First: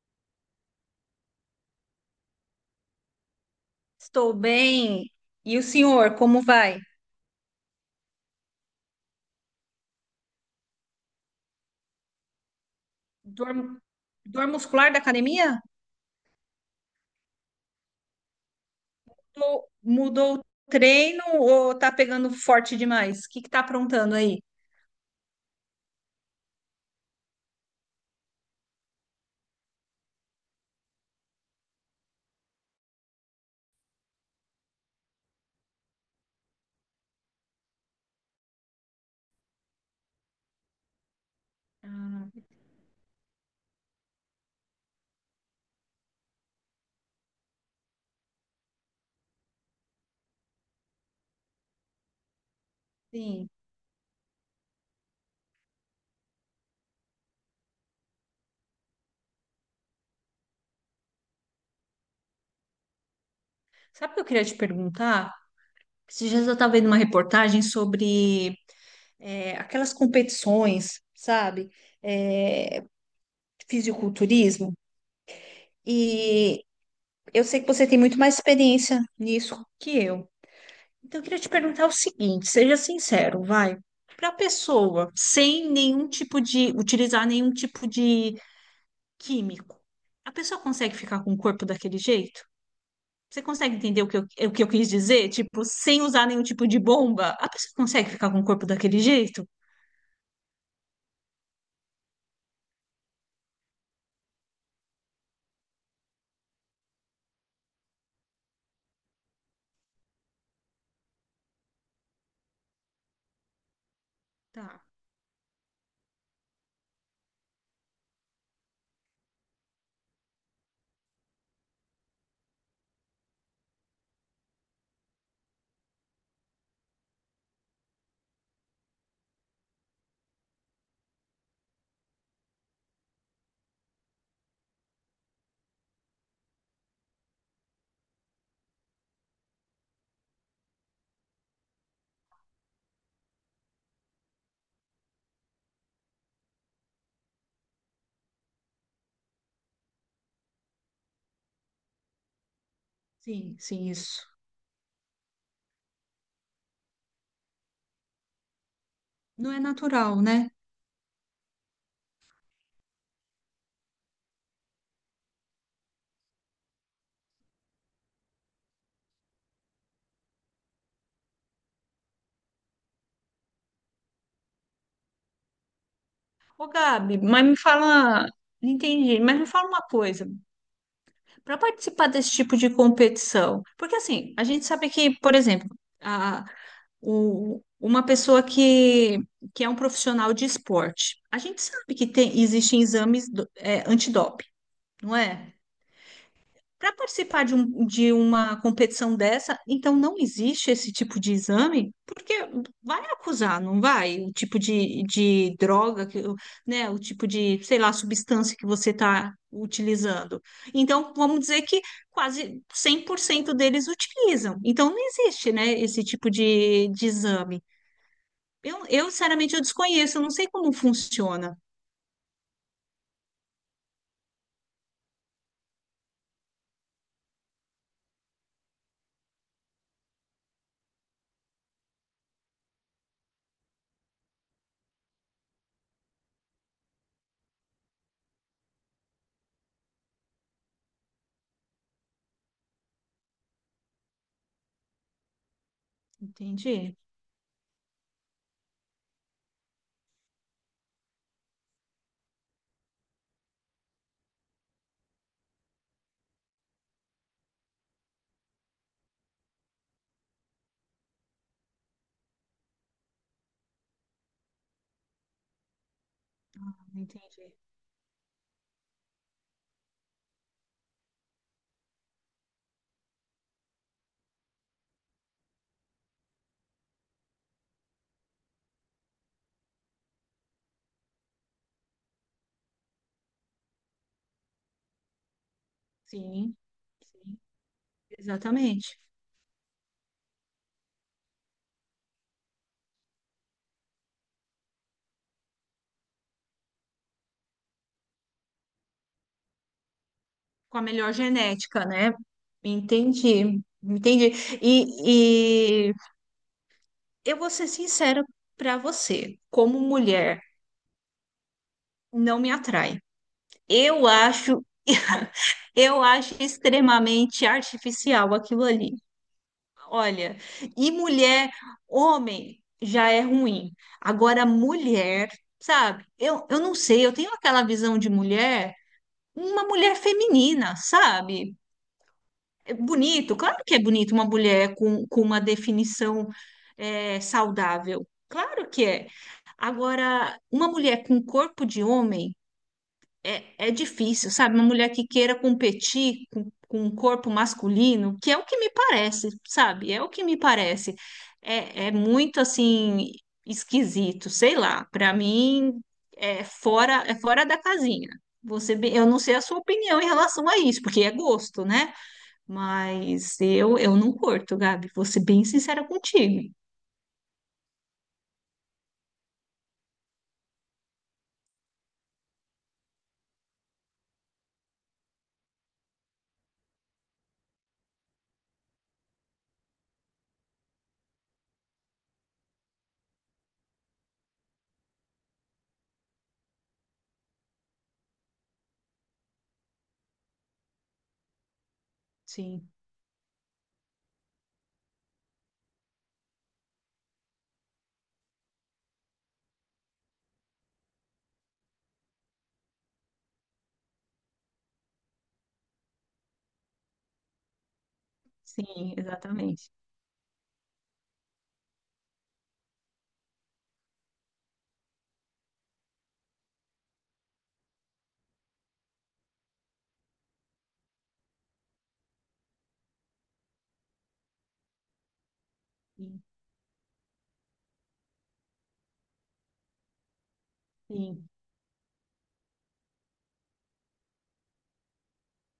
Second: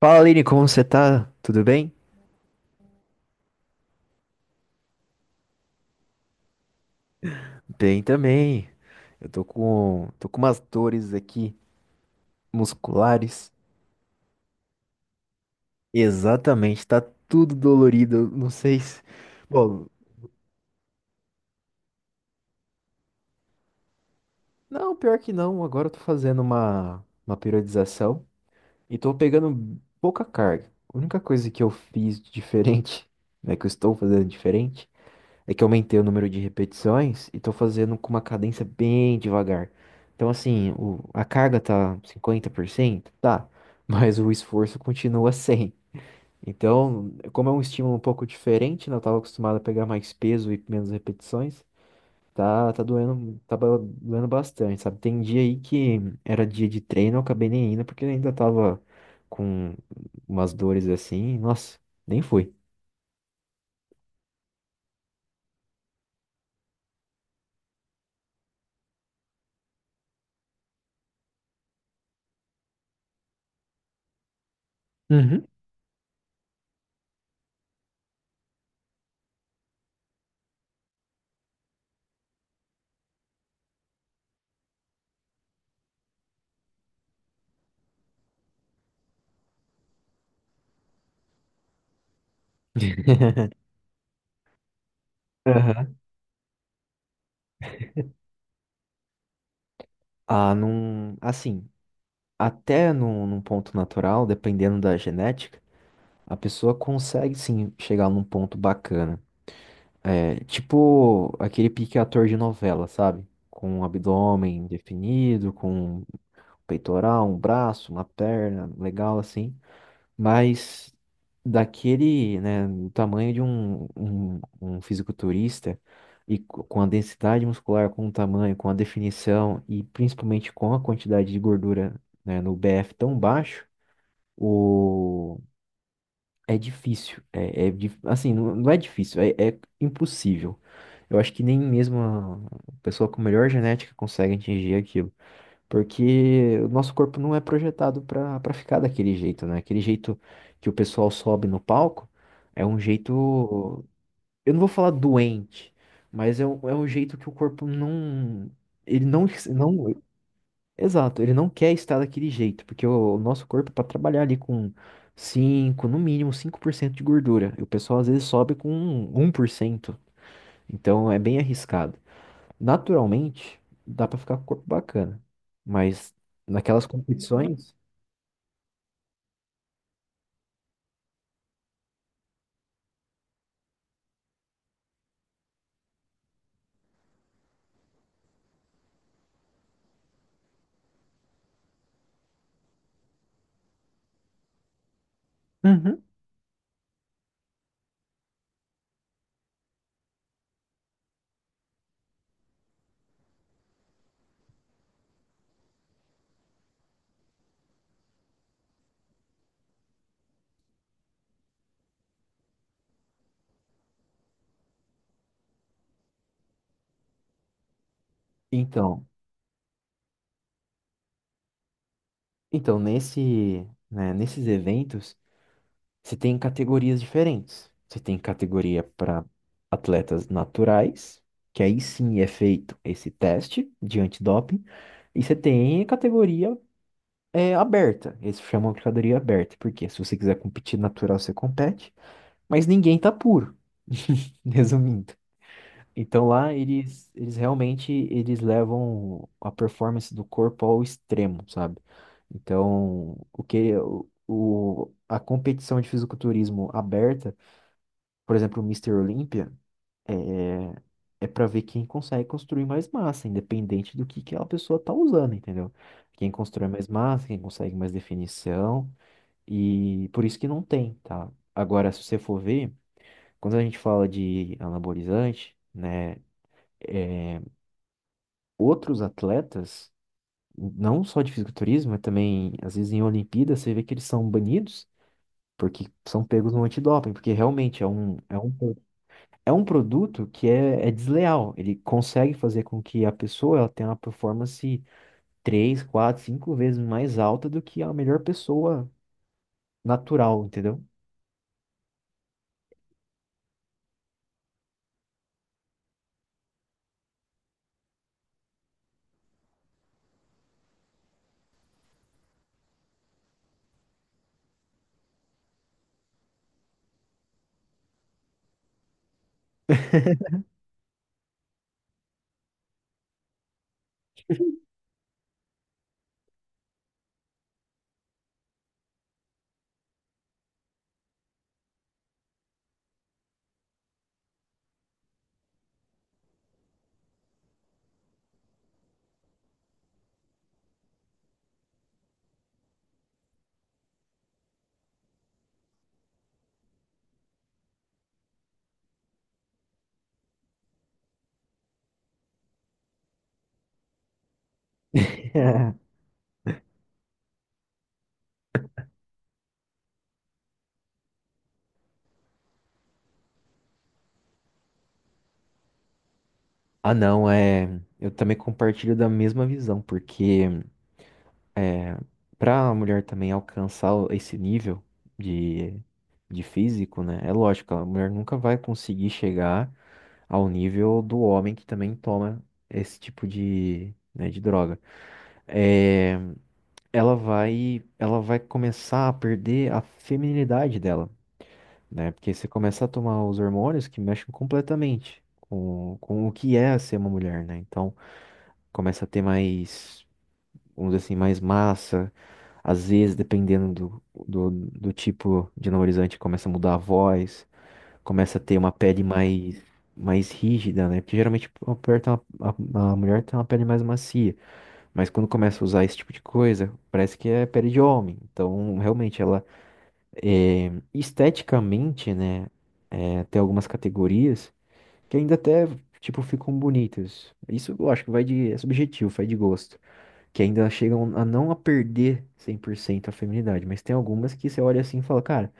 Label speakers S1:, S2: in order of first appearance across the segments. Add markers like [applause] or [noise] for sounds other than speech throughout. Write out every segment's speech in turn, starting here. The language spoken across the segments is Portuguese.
S1: Fala, Aline, como você tá? Tudo bem?
S2: Estou bem. E o senhor, como vai?
S1: Bem também. Eu tô com umas dores aqui
S2: Dor,
S1: musculares.
S2: dor muscular da academia?
S1: Exatamente, tá tudo dolorido. Eu não sei se.
S2: Mudou
S1: Bom,
S2: mudou o treino ou tá pegando forte demais? O que que tá aprontando aí?
S1: não, pior que não. Agora eu tô fazendo uma periodização e tô pegando pouca carga. A única coisa que eu fiz de diferente, né, que eu estou fazendo diferente, é que eu aumentei o número de repetições e tô fazendo com uma cadência bem devagar. Então, assim, a carga tá
S2: Ah,
S1: 50%, tá, [laughs] mas o esforço continua [laughs] 100. Então, como é um estímulo um pouco diferente, né? Eu tava acostumado a pegar mais peso e menos repetições. Tá, tá doendo,
S2: sim.
S1: tá doendo bastante, sabe? Tem dia aí que era dia de treino, eu acabei nem indo porque ainda tava com umas dores assim. Nossa, nem fui.
S2: Sabe o que eu queria te perguntar? Esses dias eu estava vendo uma reportagem sobre aquelas competições, sabe? É, fisiculturismo.
S1: Uhum.
S2: E eu sei que você tem muito mais experiência nisso que eu. Então, eu queria te perguntar o seguinte, seja sincero, vai. Para a pessoa, sem nenhum tipo de, utilizar nenhum tipo de químico, a pessoa consegue ficar com o corpo daquele jeito? Você
S1: [laughs]
S2: consegue entender o que eu quis dizer? Tipo,
S1: Aham.
S2: sem usar nenhum tipo de bomba, a pessoa consegue ficar com o corpo daquele jeito?
S1: Ah, não. Assim. Até num ponto natural, dependendo da genética, a pessoa consegue sim chegar num ponto bacana. É, tipo aquele pique ator de novela, sabe? Com um abdômen
S2: Tá,
S1: definido, com um peitoral, um braço, uma perna, legal assim. Mas daquele, né, do tamanho de um fisiculturista e com a densidade muscular, com o tamanho, com a definição e principalmente com a quantidade de gordura, né, no BF tão baixo, o... É difícil. Assim, não é difícil, é impossível. Eu acho que nem mesmo a pessoa com melhor genética consegue atingir aquilo. Porque o nosso corpo não é projetado para ficar daquele jeito, né? Aquele jeito que o pessoal sobe no palco é um jeito.
S2: sim, sim, isso.
S1: Eu não vou falar doente, mas é um jeito que o corpo não. Ele não,
S2: Não é
S1: não.
S2: natural, né?
S1: Exato, ele não quer estar daquele jeito, porque o nosso corpo é para trabalhar ali com 5, no mínimo 5% de gordura. E o pessoal às vezes sobe com 1%, então é bem arriscado. Naturalmente, dá para ficar com o corpo bacana, mas
S2: Ô,
S1: naquelas
S2: Gabi, mas me
S1: competições.
S2: fala, entendi, mas me fala uma coisa, para participar desse tipo de competição, porque assim, a gente sabe que, por exemplo, a, o, uma pessoa que é um profissional de esporte, a gente sabe que tem, existem exames do, é, antidoping, não é?
S1: Uhum.
S2: Para participar de, um, de uma competição dessa, então não existe esse tipo de exame, porque vai acusar, não vai? O tipo de droga, que, né? O tipo de, sei lá, substância que você está utilizando. Então, vamos dizer que quase 100% deles utilizam. Então, não existe, né, esse tipo de exame.
S1: então,
S2: Sinceramente, eu desconheço, eu não sei como funciona.
S1: então nesse, né, nesses eventos. Você tem categorias diferentes. Você tem categoria para atletas naturais, que aí sim é feito esse teste de antidoping. E você tem categoria aberta. Eles chamam de categoria aberta, porque se você quiser competir natural, você compete, mas ninguém tá puro. [laughs] Resumindo. Então lá
S2: Entendi,
S1: eles realmente eles levam a performance do corpo ao extremo, sabe? Então, o que a competição de fisiculturismo aberta, por exemplo, o Mister Olímpia é, é para ver quem consegue construir mais massa, independente do que a pessoa tá usando, entendeu? Quem constrói mais massa, quem
S2: entendi.
S1: consegue mais definição, e por isso que não tem, tá? Agora, se você for ver, quando a gente fala de anabolizante, né? Outros atletas, não só de fisiculturismo, mas também, às vezes, em Olimpíadas, você vê que eles são banidos porque são pegos
S2: Sim,
S1: no antidoping, porque
S2: sim,
S1: realmente é um, é um,
S2: exatamente.
S1: é um produto que é desleal. Ele consegue fazer com que a pessoa ela tenha uma performance três quatro cinco vezes mais alta do que a melhor pessoa natural,
S2: Com a
S1: entendeu?
S2: melhor genética, né? Entendi, entendi. E, e eu vou ser sincera para você, como mulher, não me atrai. Eu acho, [laughs] eu acho extremamente artificial aquilo ali. Olha, e mulher, homem já é ruim. Agora, mulher, sabe? Eu não sei, eu tenho aquela visão de mulher, uma mulher feminina, sabe? É bonito, claro que é bonito uma mulher com uma definição saudável, claro que é. Agora, uma mulher com corpo de homem é difícil, sabe? Uma mulher que queira competir com um corpo masculino, que é o que me parece, sabe? É o que me parece. É, é muito assim esquisito, sei lá. Para mim
S1: [laughs]
S2: é fora da casinha. Você, eu não sei a sua opinião em relação a isso, porque é gosto, né? Mas eu não curto, Gabi. Vou ser bem sincera contigo.
S1: Ah, não, é. Eu também compartilho da mesma visão, porque. Para a mulher também alcançar esse nível de, de físico, né? É lógico, a mulher nunca vai conseguir chegar ao nível do homem que também toma esse tipo de, né, de droga. É, ela vai começar a perder a feminilidade dela, né? Porque você
S2: Sim,
S1: começa a tomar os hormônios que mexem completamente com o que é ser uma mulher, né? Então, começa a ter mais, vamos dizer assim, mais massa. Às vezes, dependendo do tipo de anabolizante, começa a mudar a voz, começa a ter uma
S2: sim,
S1: pele mais,
S2: exatamente.
S1: mais rígida, né? Porque geralmente a mulher tem uma pele mais macia, mas quando começa a usar esse tipo de coisa, parece que é pele de homem. Então, realmente, ela é, esteticamente, né? É, tem algumas categorias que ainda até, tipo,
S2: Sim,
S1: ficam bonitas. Isso eu acho que vai de, é subjetivo, vai de gosto, que ainda chegam a
S2: sim.
S1: não a perder 100% a feminidade, mas tem algumas que você olha assim e fala, cara,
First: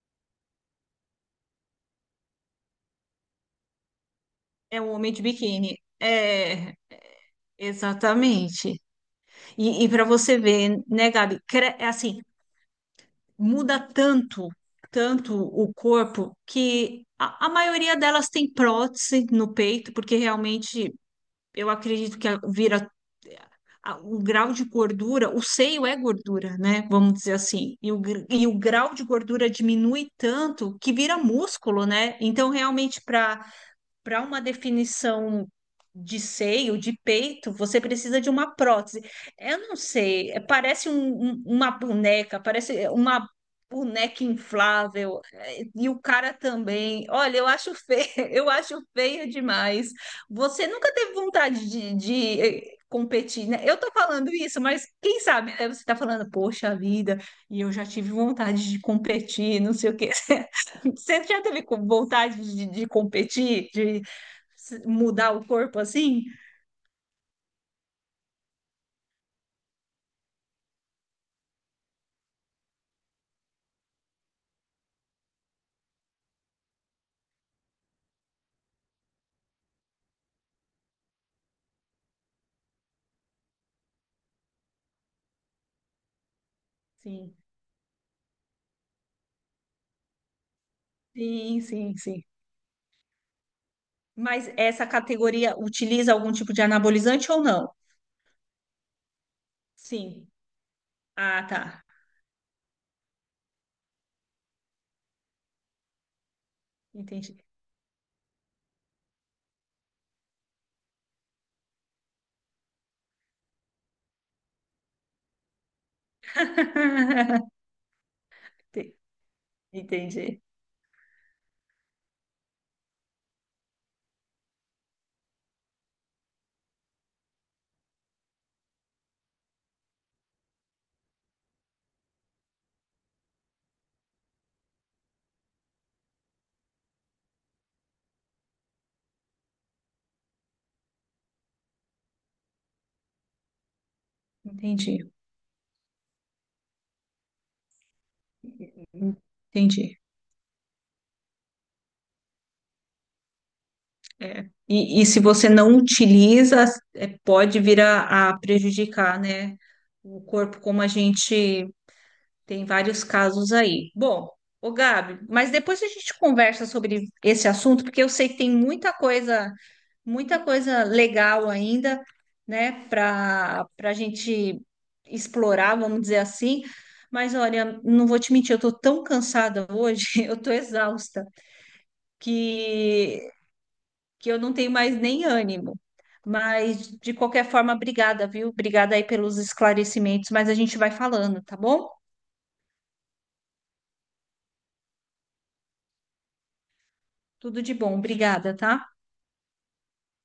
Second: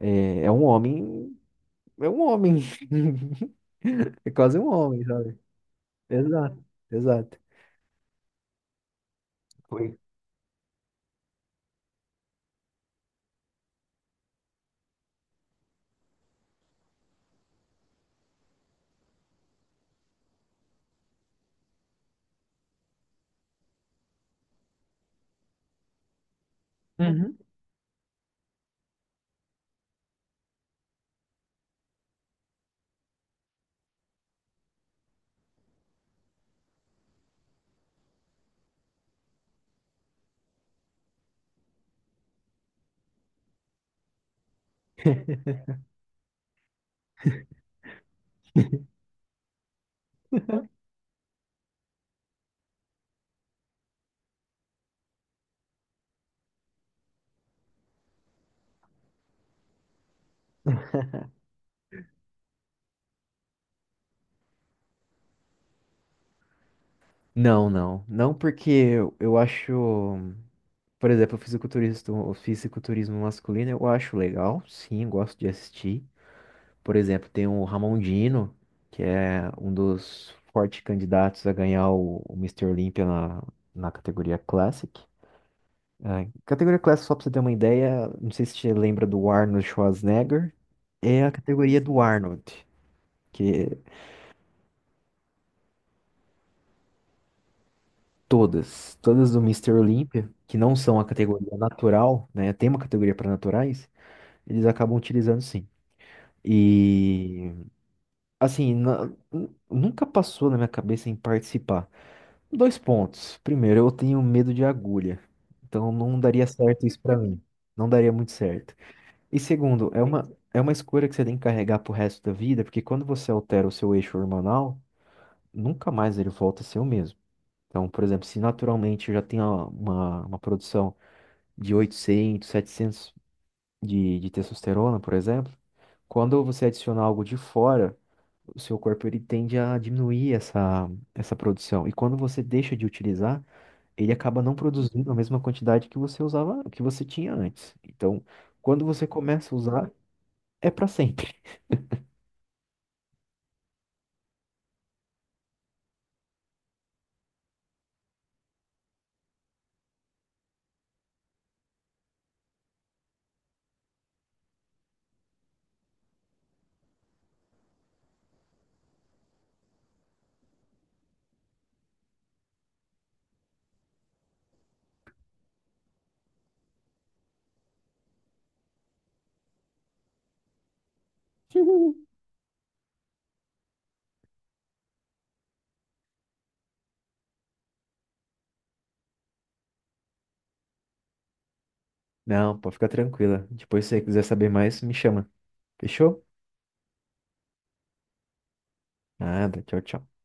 S1: é um homem, é um homem, [laughs] é quase um
S2: É um
S1: homem,
S2: homem de
S1: sabe?
S2: biquíni.
S1: Exato,
S2: É,
S1: exato.
S2: exatamente.
S1: Foi.
S2: Para você ver, né, Gabi? É assim, muda tanto, tanto o corpo que a maioria delas tem prótese no peito, porque realmente eu acredito que vira o grau de gordura, o seio é gordura, né? Vamos dizer
S1: Uhum.
S2: assim. E o, e o grau de gordura diminui tanto que vira músculo, né? Então, realmente, para uma definição de seio, de peito, você precisa de uma prótese. Eu não sei, parece uma boneca, parece é, uma boneca inflável, é,
S1: [laughs]
S2: e o cara também. Olha, eu acho feio, [laughs] eu acho feio demais. Você nunca teve vontade de, competir, né? Eu tô falando isso, mas quem sabe, né? Você tá falando, poxa vida, e eu já tive vontade de competir, não sei o quê. [laughs] Você já teve vontade de competir, de mudar o corpo assim?
S1: Não, não. Não porque eu acho, por exemplo, o fisiculturista, o fisiculturismo masculino, eu acho legal, sim, gosto de assistir. Por exemplo, tem o Ramondino, que é um dos fortes candidatos a ganhar o Mr. Olympia na categoria Classic. É, categoria Classic, só pra você
S2: Sim.
S1: ter uma ideia, não sei se você lembra do Arnold Schwarzenegger, é a
S2: Sim,
S1: categoria
S2: sim,
S1: do
S2: sim.
S1: Arnold, que
S2: Mas essa categoria utiliza algum tipo de anabolizante ou não?
S1: todas do Mister
S2: Sim.
S1: Olympia, que não são a
S2: Ah,
S1: categoria
S2: tá.
S1: natural, né? Tem uma categoria para naturais, eles acabam utilizando sim.
S2: Entendi.
S1: E assim, nunca passou na minha cabeça em participar. Dois pontos. Primeiro, eu tenho medo de agulha. Então não daria certo isso pra mim.
S2: [laughs]
S1: Não daria muito certo.
S2: Ente-
S1: E segundo, é uma,
S2: Entendi.
S1: é uma escolha que você tem que carregar pro resto da vida, porque quando você altera o seu eixo hormonal, nunca mais ele volta a ser o mesmo. Então, por exemplo, se naturalmente eu já tenho uma produção de 800, 700 de testosterona, por exemplo, quando você adicionar algo de fora, o seu corpo ele tende a diminuir essa produção. E quando você deixa de utilizar, ele acaba não
S2: Entendi.
S1: produzindo a mesma quantidade que você usava, que você tinha antes. Então, quando você começa a usar,
S2: Entendi.
S1: é para sempre.
S2: É. Se você não utiliza, é, pode vir a prejudicar, né? O corpo, como a gente tem vários casos aí. Bom, ô Gabi, mas depois a gente conversa sobre esse assunto, porque eu sei que tem muita coisa legal ainda, né, para a gente explorar, vamos dizer assim. Mas olha, não vou te mentir, eu tô tão cansada hoje, [laughs] eu tô exausta,
S1: [laughs]
S2: que que eu não tenho mais nem ânimo. Mas de qualquer forma, obrigada, viu? Obrigada aí pelos esclarecimentos, mas a gente vai falando, tá bom?
S1: Não, pode ficar tranquila. Depois, se você quiser saber mais, me chama. Fechou?
S2: Tudo de bom, obrigada, tá?
S1: Nada. Tchau, tchau.